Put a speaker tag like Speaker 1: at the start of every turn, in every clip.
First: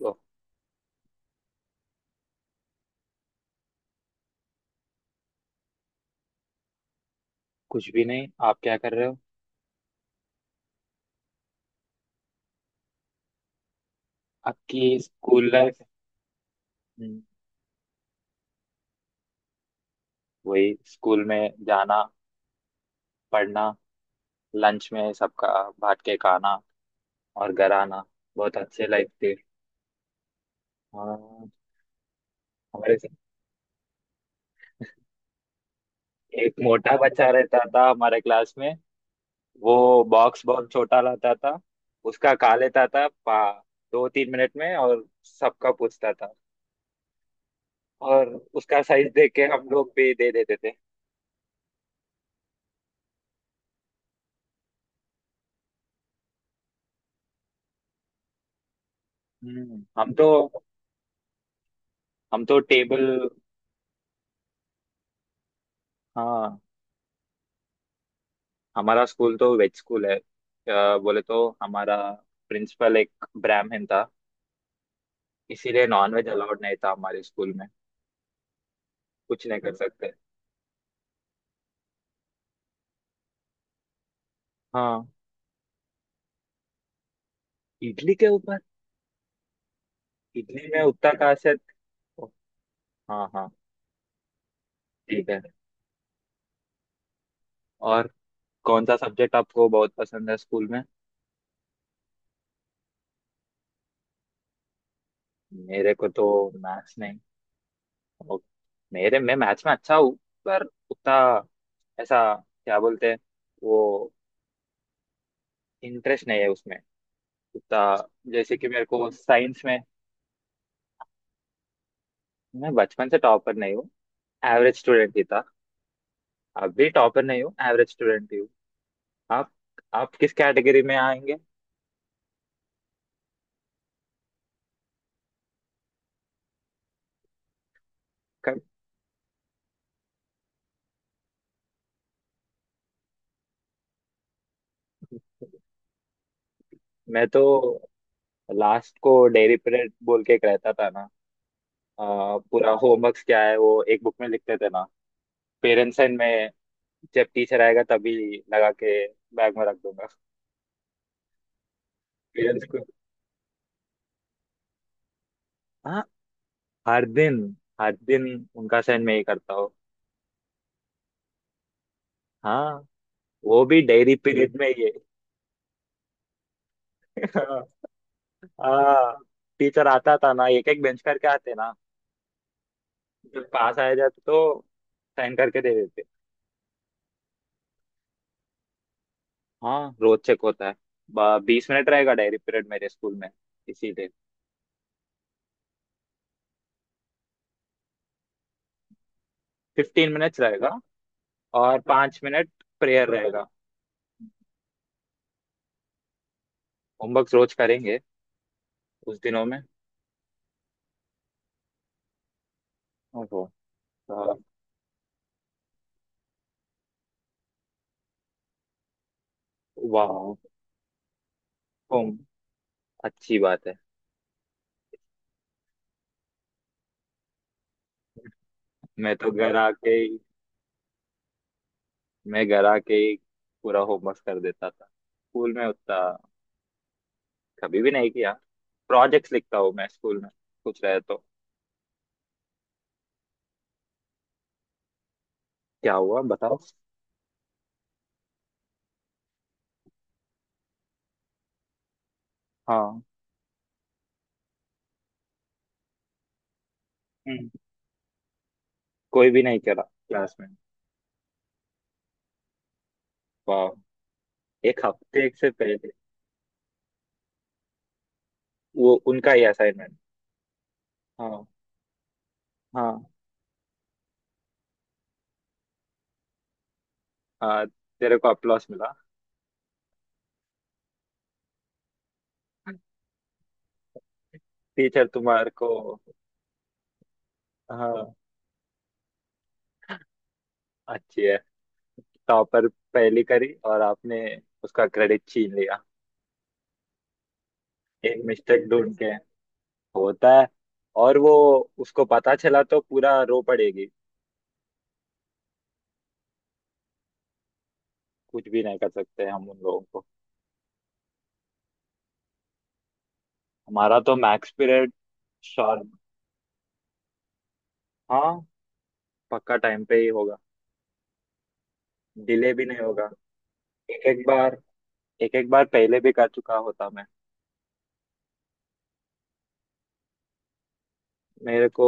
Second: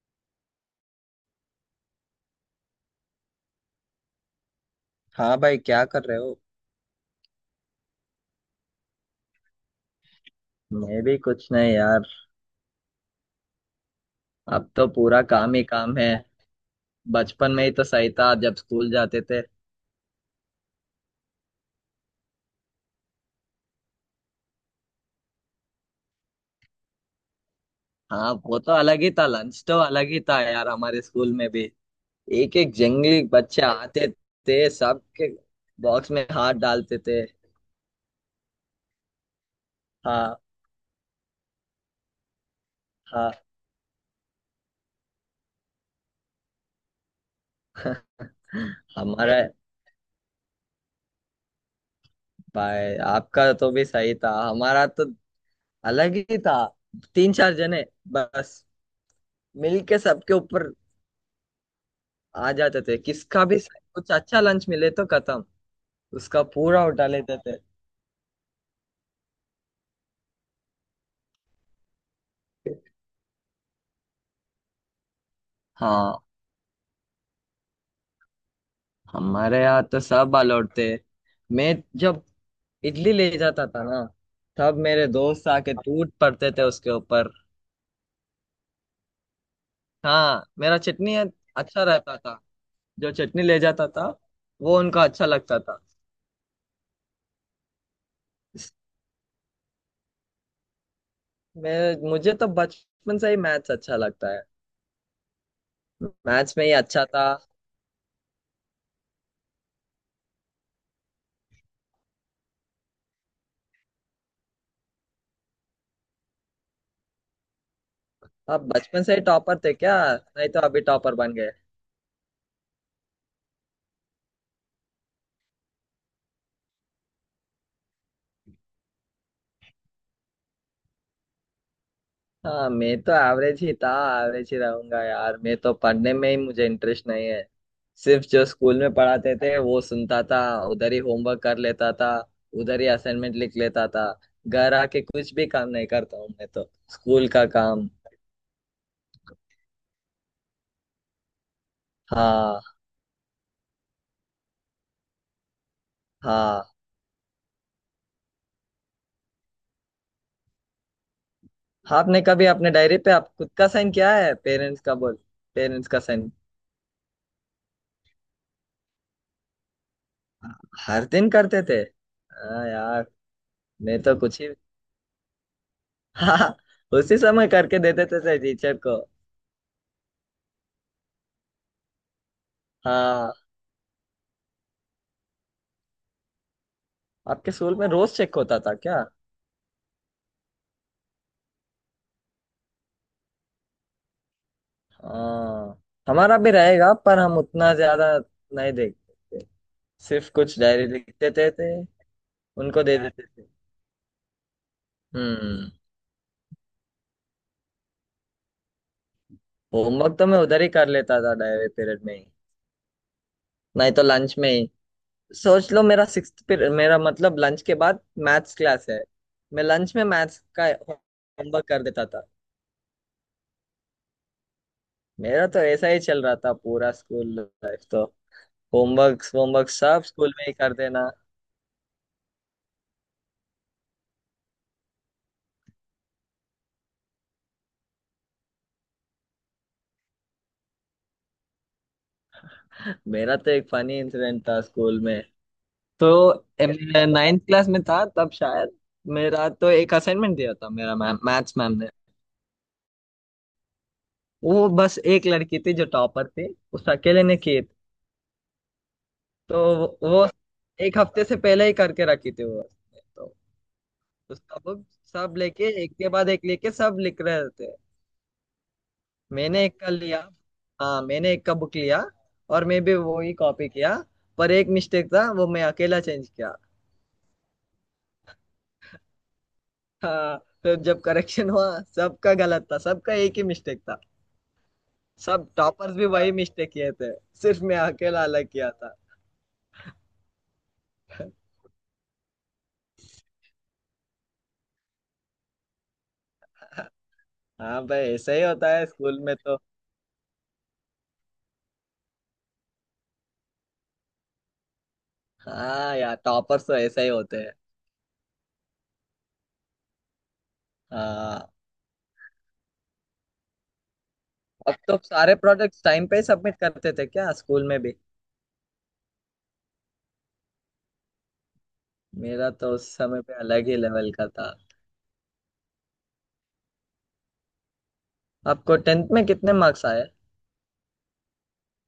Speaker 1: तो
Speaker 2: हाँ भाई, क्या कर रहे हो।
Speaker 1: कुछ भी नहीं। आप क्या कर रहे हो?
Speaker 2: मैं भी कुछ नहीं यार। अब तो
Speaker 1: आपकी
Speaker 2: पूरा
Speaker 1: स्कूल
Speaker 2: काम ही
Speaker 1: लाइफ।
Speaker 2: काम है।
Speaker 1: हम्म।
Speaker 2: बचपन में ही तो सही था जब स्कूल जाते थे।
Speaker 1: वही स्कूल में जाना, पढ़ना, लंच में सबका बांट के खाना, और घर आना।
Speaker 2: हाँ,
Speaker 1: बहुत
Speaker 2: वो तो
Speaker 1: अच्छे
Speaker 2: अलग
Speaker 1: लाइफ
Speaker 2: ही था,
Speaker 1: थे।
Speaker 2: लंच तो अलग ही था यार, हमारे स्कूल
Speaker 1: हाँ,
Speaker 2: में भी एक एक
Speaker 1: हमारे से
Speaker 2: जंगली बच्चे आते थे, सबके बॉक्स में हाथ
Speaker 1: एक मोटा
Speaker 2: डालते थे।
Speaker 1: बच्चा रहता था हमारे क्लास में। वो
Speaker 2: हाँ।
Speaker 1: बॉक्स बहुत छोटा लाता था। उसका खा लेता था
Speaker 2: हाँ।
Speaker 1: पा 2-3 मिनट में और सबका पूछता था। और उसका साइज देख
Speaker 2: हमारा...
Speaker 1: के हम लोग भी दे देते थे।
Speaker 2: भाई आपका तो भी सही था, हमारा तो अलग ही था। तीन चार जने बस
Speaker 1: हम्म।
Speaker 2: मिलके
Speaker 1: हम तो
Speaker 2: सबके ऊपर
Speaker 1: हम
Speaker 2: आ
Speaker 1: तो
Speaker 2: जाते थे।
Speaker 1: टेबल।
Speaker 2: किसका भी कुछ अच्छा लंच मिले तो खत्म, उसका
Speaker 1: हाँ,
Speaker 2: पूरा उठा लेते थे।
Speaker 1: हमारा स्कूल तो वेज स्कूल है। बोले तो हमारा प्रिंसिपल एक ब्राह्मण था, इसीलिए नॉन
Speaker 2: हाँ,
Speaker 1: वेज अलाउड नहीं था हमारे स्कूल में। कुछ नहीं
Speaker 2: हमारे
Speaker 1: कर
Speaker 2: यहाँ तो
Speaker 1: सकते।
Speaker 2: सब अलाउड थे। मैं जब इडली ले जाता था ना, तब मेरे
Speaker 1: हाँ।
Speaker 2: दोस्त आके टूट पड़ते थे उसके ऊपर।
Speaker 1: इडली के ऊपर।
Speaker 2: हाँ,
Speaker 1: इडली
Speaker 2: मेरा
Speaker 1: में
Speaker 2: चटनी
Speaker 1: उत्तर खासियत।
Speaker 2: अच्छा रहता था। जो
Speaker 1: हाँ,
Speaker 2: चटनी
Speaker 1: हाँ।
Speaker 2: ले जाता था वो उनको अच्छा
Speaker 1: ठीक है।
Speaker 2: लगता था।
Speaker 1: और कौन सा सब्जेक्ट आपको बहुत पसंद है स्कूल में?
Speaker 2: मैं मुझे तो बचपन से ही मैथ्स अच्छा लगता है।
Speaker 1: मेरे को तो
Speaker 2: मैथ्स में ही
Speaker 1: मैथ्स
Speaker 2: अच्छा
Speaker 1: नहीं।
Speaker 2: था।
Speaker 1: ओ, मेरे मैं मैथ्स में अच्छा हूँ, पर उतना ऐसा क्या बोलते हैं वो, इंटरेस्ट नहीं है उसमें उतना। जैसे
Speaker 2: आप
Speaker 1: कि मेरे
Speaker 2: बचपन
Speaker 1: को
Speaker 2: से ही टॉपर
Speaker 1: साइंस
Speaker 2: थे
Speaker 1: में।
Speaker 2: क्या, नहीं तो अभी टॉपर बन गए?
Speaker 1: मैं बचपन से टॉपर नहीं हूँ, एवरेज स्टूडेंट ही था। अब भी टॉपर नहीं हूँ, एवरेज स्टूडेंट ही हूँ। आप आप किस कैटेगरी में आएंगे?
Speaker 2: हाँ, मैं तो एवरेज ही था, एवरेज ही रहूंगा यार। मैं तो पढ़ने में ही मुझे इंटरेस्ट नहीं है। सिर्फ जो
Speaker 1: क-
Speaker 2: स्कूल में पढ़ाते थे वो सुनता था। उधर ही होमवर्क कर लेता था, उधर ही असाइनमेंट लिख लेता था। घर आके कुछ भी काम नहीं करता हूँ मैं तो,
Speaker 1: मैं
Speaker 2: स्कूल
Speaker 1: तो
Speaker 2: का काम।
Speaker 1: लास्ट को डेयरी पीरियड बोल के एक रहता था ना।
Speaker 2: हाँ।
Speaker 1: पूरा होमवर्क क्या है वो एक बुक में लिखते थे ना। पेरेंट्स एंड में,
Speaker 2: हाँ।
Speaker 1: जब टीचर आएगा तभी लगा के बैग में रख दूंगा।
Speaker 2: हाँ, आपने कभी
Speaker 1: पेरेंट्स
Speaker 2: अपने
Speaker 1: को,
Speaker 2: डायरी पे आप खुद का साइन किया है, पेरेंट्स का बोल... पेरेंट्स का
Speaker 1: हाँ,
Speaker 2: साइन?
Speaker 1: हर दिन, हर दिन उनका साइन मैं ही करता हूँ।
Speaker 2: हर दिन करते थे? हाँ
Speaker 1: हाँ,
Speaker 2: यार।
Speaker 1: वो भी
Speaker 2: मैं
Speaker 1: डेयरी
Speaker 2: तो कुछ ही
Speaker 1: पीरियड में ही
Speaker 2: हाँ, उसी
Speaker 1: है।
Speaker 2: समय करके देते थे टीचर को।
Speaker 1: हाँ। टीचर आता था ना, एक एक बेंच करके आते ना।
Speaker 2: हाँ,
Speaker 1: जब पास आया जाते तो साइन करके दे देते।
Speaker 2: आपके स्कूल में रोज चेक होता था क्या?
Speaker 1: हाँ, रोज चेक होता है। 20 मिनट रहेगा डायरी पीरियड मेरे स्कूल में, इसीलिए
Speaker 2: हाँ, हमारा भी रहेगा पर हम उतना ज्यादा नहीं देखते थे।
Speaker 1: फिफ्टीन
Speaker 2: सिर्फ
Speaker 1: मिनट्स
Speaker 2: कुछ
Speaker 1: रहेगा
Speaker 2: डायरी लिख देते थे,
Speaker 1: और 5 मिनट
Speaker 2: उनको दे
Speaker 1: प्रेयर
Speaker 2: देते
Speaker 1: रहेगा।
Speaker 2: थे। हम्म।
Speaker 1: होमवर्क रोज करेंगे उस दिनों में।
Speaker 2: होमवर्क तो मैं उधर ही कर लेता था, डायरी पीरियड में ही।
Speaker 1: ओहो।
Speaker 2: नहीं तो लंच
Speaker 1: तो।
Speaker 2: में ही। सोच लो, मेरा सिक्स्थ पीरियड मेरा मतलब लंच के बाद मैथ्स क्लास है। मैं लंच में
Speaker 1: वाह,
Speaker 2: मैथ्स का होमवर्क कर देता
Speaker 1: होम,
Speaker 2: था।
Speaker 1: अच्छी बात है।
Speaker 2: मेरा तो ऐसा ही चल रहा था पूरा स्कूल लाइफ तो।
Speaker 1: मैं
Speaker 2: होमवर्क
Speaker 1: तो घर
Speaker 2: होमवर्क
Speaker 1: आके
Speaker 2: सब
Speaker 1: ही
Speaker 2: स्कूल में ही कर देना।
Speaker 1: मैं घर आके ही पूरा होमवर्क कर देता था। स्कूल में उतना कभी भी नहीं किया। प्रोजेक्ट्स लिखता हूँ मैं स्कूल में, कुछ रहे तो।
Speaker 2: मेरा तो एक फनी इंसिडेंट था स्कूल में।
Speaker 1: क्या
Speaker 2: तो
Speaker 1: हुआ बताओ?
Speaker 2: नाइन्थ क्लास में था तब शायद। मेरा तो एक असाइनमेंट दिया था मेरा मैम, मैथ्स मैम ने।
Speaker 1: हाँ।
Speaker 2: वो बस एक लड़की थी जो टॉपर थी, उस अकेले ने
Speaker 1: हम्म।
Speaker 2: की।
Speaker 1: कोई भी नहीं करा
Speaker 2: तो वो
Speaker 1: क्लास में।
Speaker 2: एक हफ्ते से पहले ही करके रखी थी वो तो।
Speaker 1: वाह,
Speaker 2: तो
Speaker 1: एक
Speaker 2: सब
Speaker 1: हफ्ते
Speaker 2: सब
Speaker 1: से
Speaker 2: लेके
Speaker 1: पहले?
Speaker 2: एक के बाद एक लेके सब लिख रहे थे।
Speaker 1: वो उनका ही
Speaker 2: मैंने एक का
Speaker 1: असाइनमेंट।
Speaker 2: लिया। हाँ, मैंने
Speaker 1: हाँ।
Speaker 2: एक का बुक लिया, और मैं भी
Speaker 1: हाँ।
Speaker 2: वो ही कॉपी किया। पर एक मिस्टेक था, वो मैं अकेला चेंज किया।
Speaker 1: हाँ, तेरे को अप्लॉस मिला।
Speaker 2: हाँ। फिर जब करेक्शन हुआ, सबका गलत था, सबका एक ही मिस्टेक था।
Speaker 1: टीचर
Speaker 2: सब
Speaker 1: तुम्हारे को,
Speaker 2: टॉपर्स भी वही मिस्टेक किए थे, सिर्फ मैं
Speaker 1: हाँ।
Speaker 2: अकेला अलग किया था।
Speaker 1: अच्छी है। टॉपर पहली करी और आपने उसका क्रेडिट छीन लिया,
Speaker 2: हाँ भाई,
Speaker 1: एक
Speaker 2: ऐसा ही
Speaker 1: मिस्टेक
Speaker 2: होता है
Speaker 1: ढूंढ के।
Speaker 2: स्कूल में तो।
Speaker 1: होता है। और वो, उसको पता चला तो पूरा रो पड़ेगी।
Speaker 2: हाँ यार, टॉपर्स तो ऐसा ही होते हैं।
Speaker 1: कुछ भी नहीं कर सकते हम उन लोगों को।
Speaker 2: हाँ।
Speaker 1: हमारा तो मैक्स
Speaker 2: अब
Speaker 1: पीरियड
Speaker 2: तो सारे प्रोजेक्ट्स
Speaker 1: शार्प।
Speaker 2: टाइम पे सबमिट करते थे क्या स्कूल में भी?
Speaker 1: हाँ, पक्का टाइम पे ही होगा।
Speaker 2: मेरा
Speaker 1: डिले भी
Speaker 2: तो
Speaker 1: नहीं
Speaker 2: उस
Speaker 1: होगा।
Speaker 2: समय पे अलग ही
Speaker 1: एक
Speaker 2: लेवल
Speaker 1: एक
Speaker 2: का था।
Speaker 1: बार, एक एक बार पहले भी कर चुका होता मैं।
Speaker 2: आपको टेंथ में कितने मार्क्स आए?
Speaker 1: मेरे को,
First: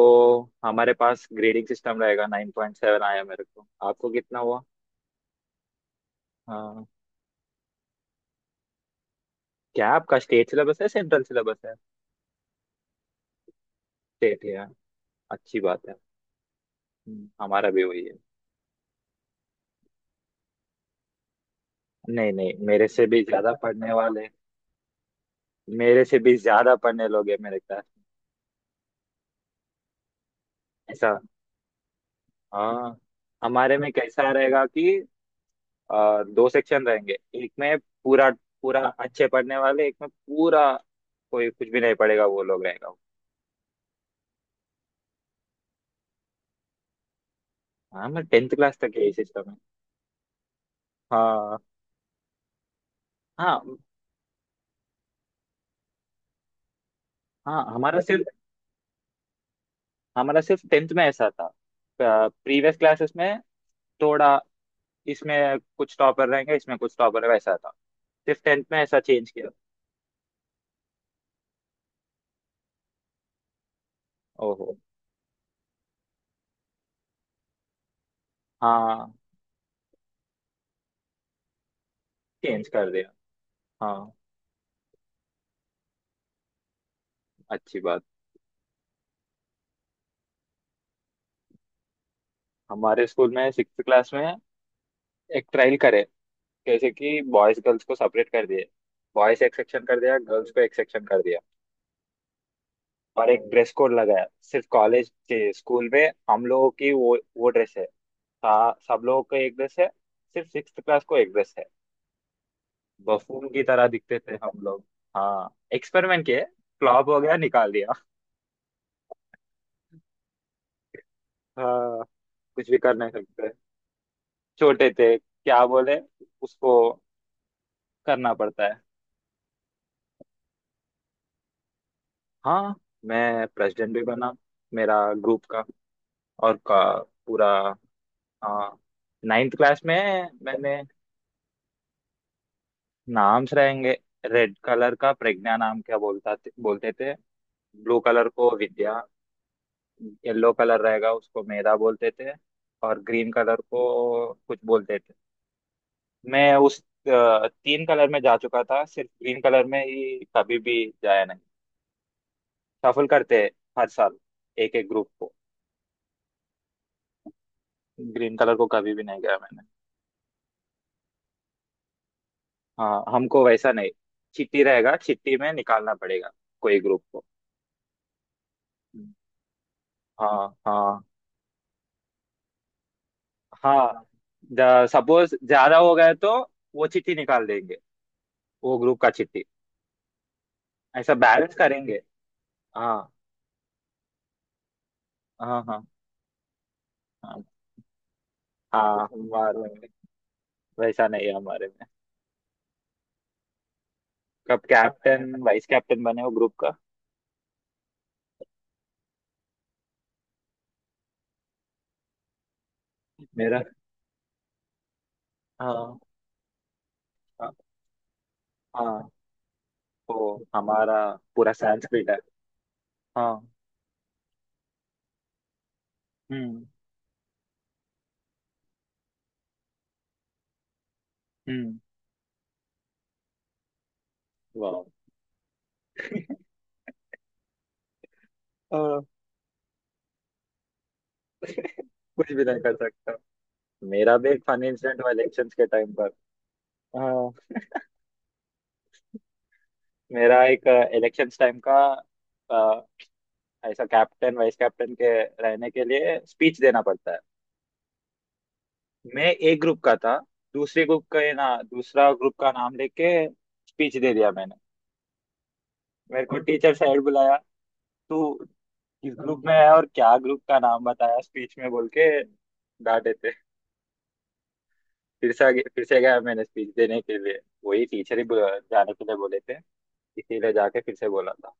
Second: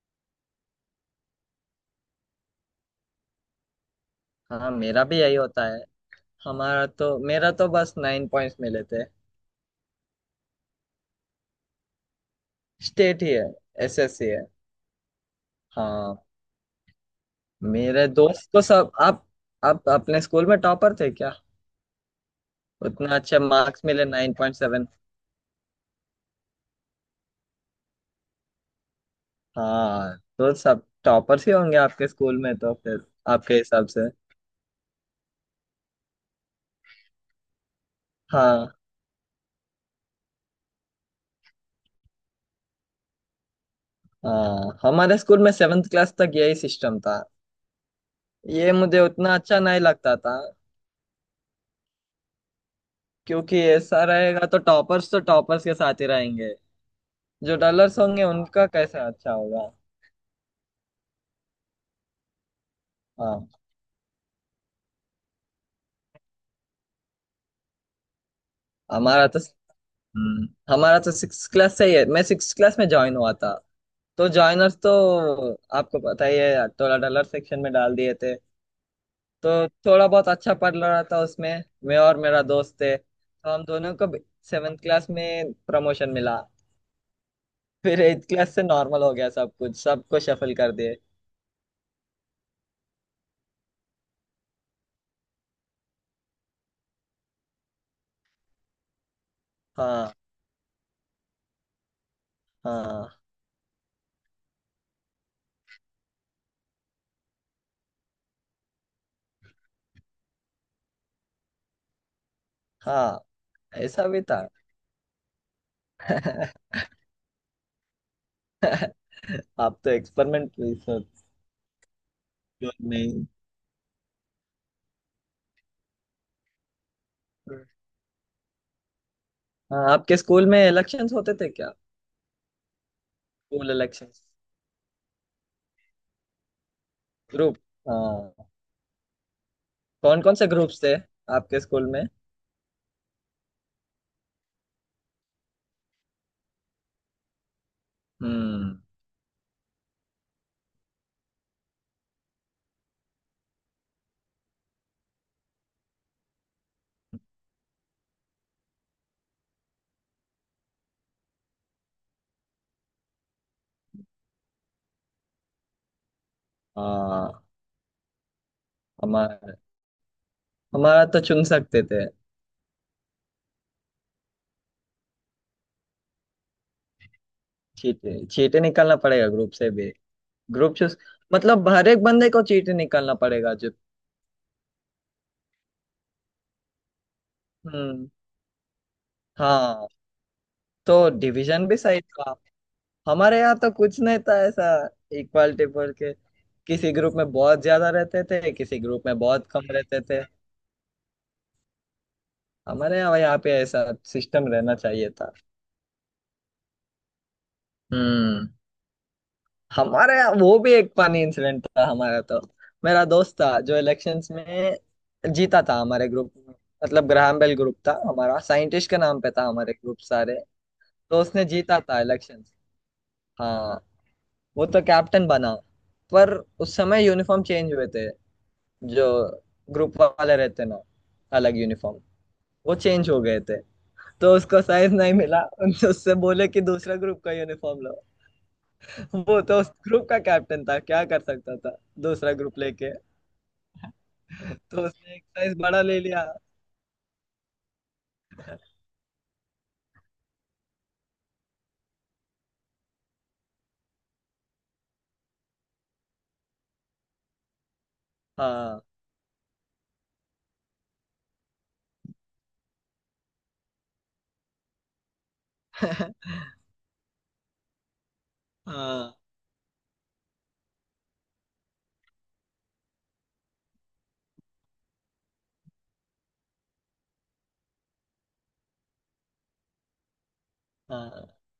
Speaker 1: हमारे पास ग्रेडिंग सिस्टम रहेगा, 9.7 आया मेरे को। आपको कितना हुआ?
Speaker 2: हाँ, मेरा भी यही होता है।
Speaker 1: हाँ।
Speaker 2: हमारा तो मेरा तो बस 9 पॉइंट्स मिले थे।
Speaker 1: क्या आपका स्टेट सिलेबस है, सेंट्रल सिलेबस है?
Speaker 2: स्टेट ही है, एसएससी है।
Speaker 1: स्टेट है। अच्छी बात है।
Speaker 2: हाँ।
Speaker 1: हमारा भी वही
Speaker 2: मेरे
Speaker 1: है।
Speaker 2: दोस्त तो सब आप अपने स्कूल में टॉपर थे क्या?
Speaker 1: नहीं नहीं, मेरे से
Speaker 2: उतना
Speaker 1: भी
Speaker 2: अच्छे
Speaker 1: ज्यादा
Speaker 2: मार्क्स
Speaker 1: पढ़ने
Speaker 2: मिले,
Speaker 1: वाले,
Speaker 2: 9.7।
Speaker 1: मेरे से भी ज्यादा पढ़ने लोग हैं मेरे क्लास में।
Speaker 2: हाँ, तो सब
Speaker 1: ऐसा।
Speaker 2: टॉपर्स ही होंगे आपके स्कूल में तो
Speaker 1: हाँ।
Speaker 2: फिर, आपके
Speaker 1: हमारे
Speaker 2: हिसाब
Speaker 1: में
Speaker 2: से।
Speaker 1: कैसा रहेगा कि दो सेक्शन रहेंगे, एक में पूरा,
Speaker 2: हाँ।
Speaker 1: पूरा अच्छे पढ़ने वाले, एक में पूरा कोई कुछ भी नहीं पढ़ेगा वो लोग रहेगा।
Speaker 2: हाँ, हमारे स्कूल में सेवेंथ क्लास तक यही सिस्टम था।
Speaker 1: हाँ, मैं टेंथ
Speaker 2: ये
Speaker 1: क्लास तक
Speaker 2: मुझे
Speaker 1: यही
Speaker 2: उतना
Speaker 1: सिस्टम है।
Speaker 2: अच्छा नहीं लगता था,
Speaker 1: हाँ।
Speaker 2: क्योंकि
Speaker 1: हाँ।
Speaker 2: ऐसा रहेगा तो टॉपर्स के साथ ही रहेंगे, जो
Speaker 1: हाँ।
Speaker 2: डलर्स
Speaker 1: हमारा
Speaker 2: होंगे
Speaker 1: सिर्फ
Speaker 2: उनका कैसा अच्छा होगा।
Speaker 1: हमारा सिर्फ टेंथ में ऐसा था। प्रीवियस क्लासेस में
Speaker 2: हाँ,
Speaker 1: थोड़ा, इसमें कुछ टॉपर रहेंगे, इसमें कुछ टॉपर रहेगा, ऐसा था। सिर्फ टेंथ में ऐसा
Speaker 2: हमारा
Speaker 1: चेंज
Speaker 2: तो
Speaker 1: किया।
Speaker 2: हम्म, हमारा तो सिक्स क्लास से ही है। मैं सिक्स क्लास में ज्वाइन हुआ था, तो
Speaker 1: ओहो।
Speaker 2: जॉइनर्स तो आपको पता ही है, टोला डॉलर सेक्शन में डाल दिए थे।
Speaker 1: हाँ,
Speaker 2: तो थोड़ा बहुत अच्छा पढ़ रहा था उसमें, मैं और मेरा
Speaker 1: चेंज
Speaker 2: दोस्त
Speaker 1: कर
Speaker 2: थे,
Speaker 1: दिया।
Speaker 2: तो हम दोनों को
Speaker 1: हाँ,
Speaker 2: सेवेंथ क्लास में प्रमोशन मिला।
Speaker 1: अच्छी
Speaker 2: फिर
Speaker 1: बात।
Speaker 2: एट्थ क्लास से नॉर्मल हो गया सब कुछ, सबको शफल कर दिए।
Speaker 1: हमारे स्कूल में सिक्स क्लास में एक ट्रायल करे, जैसे कि बॉयज गर्ल्स को सेपरेट कर दिए। बॉयज एक सेक्शन कर
Speaker 2: हाँ।
Speaker 1: दिया, गर्ल्स को एक सेक्शन कर दिया।
Speaker 2: हाँ।
Speaker 1: और एक ड्रेस कोड लगाया, सिर्फ कॉलेज के स्कूल में हम लोगों की वो ड्रेस है। सब लोगों को एक ड्रेस है, सिर्फ सिक्स क्लास को एक ड्रेस है।
Speaker 2: हाँ,
Speaker 1: बफून की तरह
Speaker 2: ऐसा
Speaker 1: दिखते
Speaker 2: भी
Speaker 1: थे
Speaker 2: था।
Speaker 1: हम लोग। हाँ, एक्सपेरिमेंट किए। फ्लॉप हो गया, निकाल दिया।
Speaker 2: आप तो एक्सपेरिमेंट रिसर्च,
Speaker 1: हाँ, कुछ भी कर नहीं
Speaker 2: नहीं।
Speaker 1: सकते। छोटे थे, क्या बोले उसको, करना पड़ता है।
Speaker 2: हाँ, आपके स्कूल में इलेक्शंस होते थे क्या?
Speaker 1: हाँ, मैं
Speaker 2: स्कूल
Speaker 1: प्रेसिडेंट भी
Speaker 2: इलेक्शंस,
Speaker 1: बना। मेरा ग्रुप का और का पूरा।
Speaker 2: ग्रुप। हाँ।
Speaker 1: हाँ, नाइन्थ क्लास में।
Speaker 2: कौन कौन से
Speaker 1: मैंने,
Speaker 2: ग्रुप्स थे आपके स्कूल में?
Speaker 1: नाम्स रहेंगे। रेड कलर का प्रज्ञा नाम क्या बोलते थे। ब्लू कलर को
Speaker 2: हम्म।
Speaker 1: विद्या। येलो कलर रहेगा, उसको मेधा बोलते थे। और ग्रीन कलर को कुछ बोलते थे। मैं उस तीन कलर में जा चुका था, सिर्फ ग्रीन कलर में ही कभी भी जाया नहीं। सफल करते हैं हर साल एक एक ग्रुप को।
Speaker 2: हाँ,
Speaker 1: ग्रीन कलर को कभी भी नहीं गया
Speaker 2: हमारा...
Speaker 1: मैंने।
Speaker 2: हमारा तो चुन सकते थे।
Speaker 1: हाँ, हमको वैसा नहीं, चिट्ठी रहेगा, चिट्ठी में निकालना पड़ेगा कोई ग्रुप को।
Speaker 2: चीटे चीटे निकालना पड़ेगा ग्रुप से भी,
Speaker 1: हाँ,
Speaker 2: ग्रुप चूज,
Speaker 1: हाँ।
Speaker 2: मतलब हर एक बंदे को चीटे निकालना पड़ेगा जो।
Speaker 1: हाँ, सपोज ज्यादा हो गए तो वो चिट्ठी निकाल देंगे,
Speaker 2: हम्म।
Speaker 1: वो ग्रुप का चिट्ठी,
Speaker 2: हाँ, तो
Speaker 1: ऐसा बैलेंस
Speaker 2: डिवीजन भी
Speaker 1: करेंगे।
Speaker 2: सही था।
Speaker 1: हाँ।
Speaker 2: हमारे यहाँ तो कुछ नहीं था ऐसा,
Speaker 1: हाँ।
Speaker 2: इक्वालिटी
Speaker 1: हाँ।
Speaker 2: बोल के। किसी ग्रुप में
Speaker 1: हाँ।
Speaker 2: बहुत ज्यादा रहते थे, किसी ग्रुप
Speaker 1: हाँ,
Speaker 2: में बहुत
Speaker 1: हमारे
Speaker 2: कम
Speaker 1: में
Speaker 2: रहते थे।
Speaker 1: वैसा नहीं है हमारे में।
Speaker 2: हमारे यहाँ यहाँ पे ऐसा सिस्टम
Speaker 1: कब
Speaker 2: रहना चाहिए था।
Speaker 1: कैप्टन वाइस कैप्टन बने वो ग्रुप का?
Speaker 2: हम्म। हमारे यहाँ वो भी एक पानी इंसिडेंट था हमारा तो। मेरा दोस्त था
Speaker 1: मेरा,
Speaker 2: जो इलेक्शंस में जीता था
Speaker 1: हाँ।
Speaker 2: हमारे ग्रुप में। मतलब ग्राहम
Speaker 1: हाँ।
Speaker 2: बेल ग्रुप था हमारा, साइंटिस्ट के
Speaker 1: हाँ,
Speaker 2: नाम पे था हमारे ग्रुप
Speaker 1: वो
Speaker 2: सारे।
Speaker 1: हमारा
Speaker 2: तो उसने
Speaker 1: पूरा
Speaker 2: जीता था
Speaker 1: संस्कृत है।
Speaker 2: इलेक्शंस।
Speaker 1: हाँ।
Speaker 2: हाँ। वो तो कैप्टन बना, पर
Speaker 1: हम्म।
Speaker 2: उस समय यूनिफॉर्म चेंज हुए थे। जो ग्रुप वाले रहते ना, अलग
Speaker 1: हम्म।
Speaker 2: यूनिफॉर्म, वो चेंज हो गए थे। तो उसको
Speaker 1: वाह।
Speaker 2: साइज नहीं मिला, उनसे उससे बोले कि दूसरा ग्रुप का यूनिफॉर्म लो।
Speaker 1: हाँ।
Speaker 2: वो तो उस ग्रुप का कैप्टन था, क्या कर सकता था?
Speaker 1: कुछ
Speaker 2: दूसरा
Speaker 1: भी
Speaker 2: ग्रुप
Speaker 1: नहीं कर
Speaker 2: लेके
Speaker 1: सकता। मेरा भी एक फनी
Speaker 2: तो
Speaker 1: इंसिडेंट हुआ
Speaker 2: उसने एक
Speaker 1: इलेक्शंस
Speaker 2: साइज
Speaker 1: के
Speaker 2: बड़ा
Speaker 1: टाइम
Speaker 2: ले
Speaker 1: पर।
Speaker 2: लिया।
Speaker 1: हाँ। मेरा एक इलेक्शन टाइम का, अ, ऐसा कैप्टन वाइस कैप्टन के रहने के लिए स्पीच देना पड़ता है।
Speaker 2: हाँ।
Speaker 1: मैं एक ग्रुप का था, दूसरे ग्रुप का, ये ना, दूसरा ग्रुप का नाम लेके स्पीच दे दिया मैंने। मेरे को टीचर साइड बुलाया, तू किस
Speaker 2: हाँ।
Speaker 1: ग्रुप में है और क्या ग्रुप का नाम बताया स्पीच में, बोल के डांटे थे। फिर से फिर से गया मैंने स्पीच देने के लिए। वही टीचर ही जाने के लिए बोले थे, इसीलिए जाके फिर से बोला
Speaker 2: हाँ,
Speaker 1: था।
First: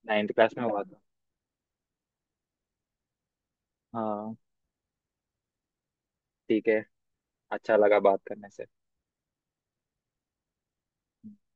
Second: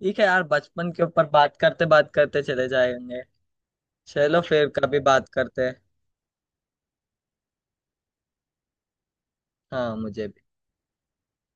Speaker 2: ठीक है
Speaker 1: नाइन्थ
Speaker 2: यार,
Speaker 1: क्लास में हुआ
Speaker 2: बचपन
Speaker 1: था।
Speaker 2: के ऊपर बात करते चले जाएंगे।
Speaker 1: हाँ,
Speaker 2: चलो फिर कभी बात करते हैं।
Speaker 1: ठीक है। अच्छा लगा बात करने से।
Speaker 2: हाँ, मुझे भी।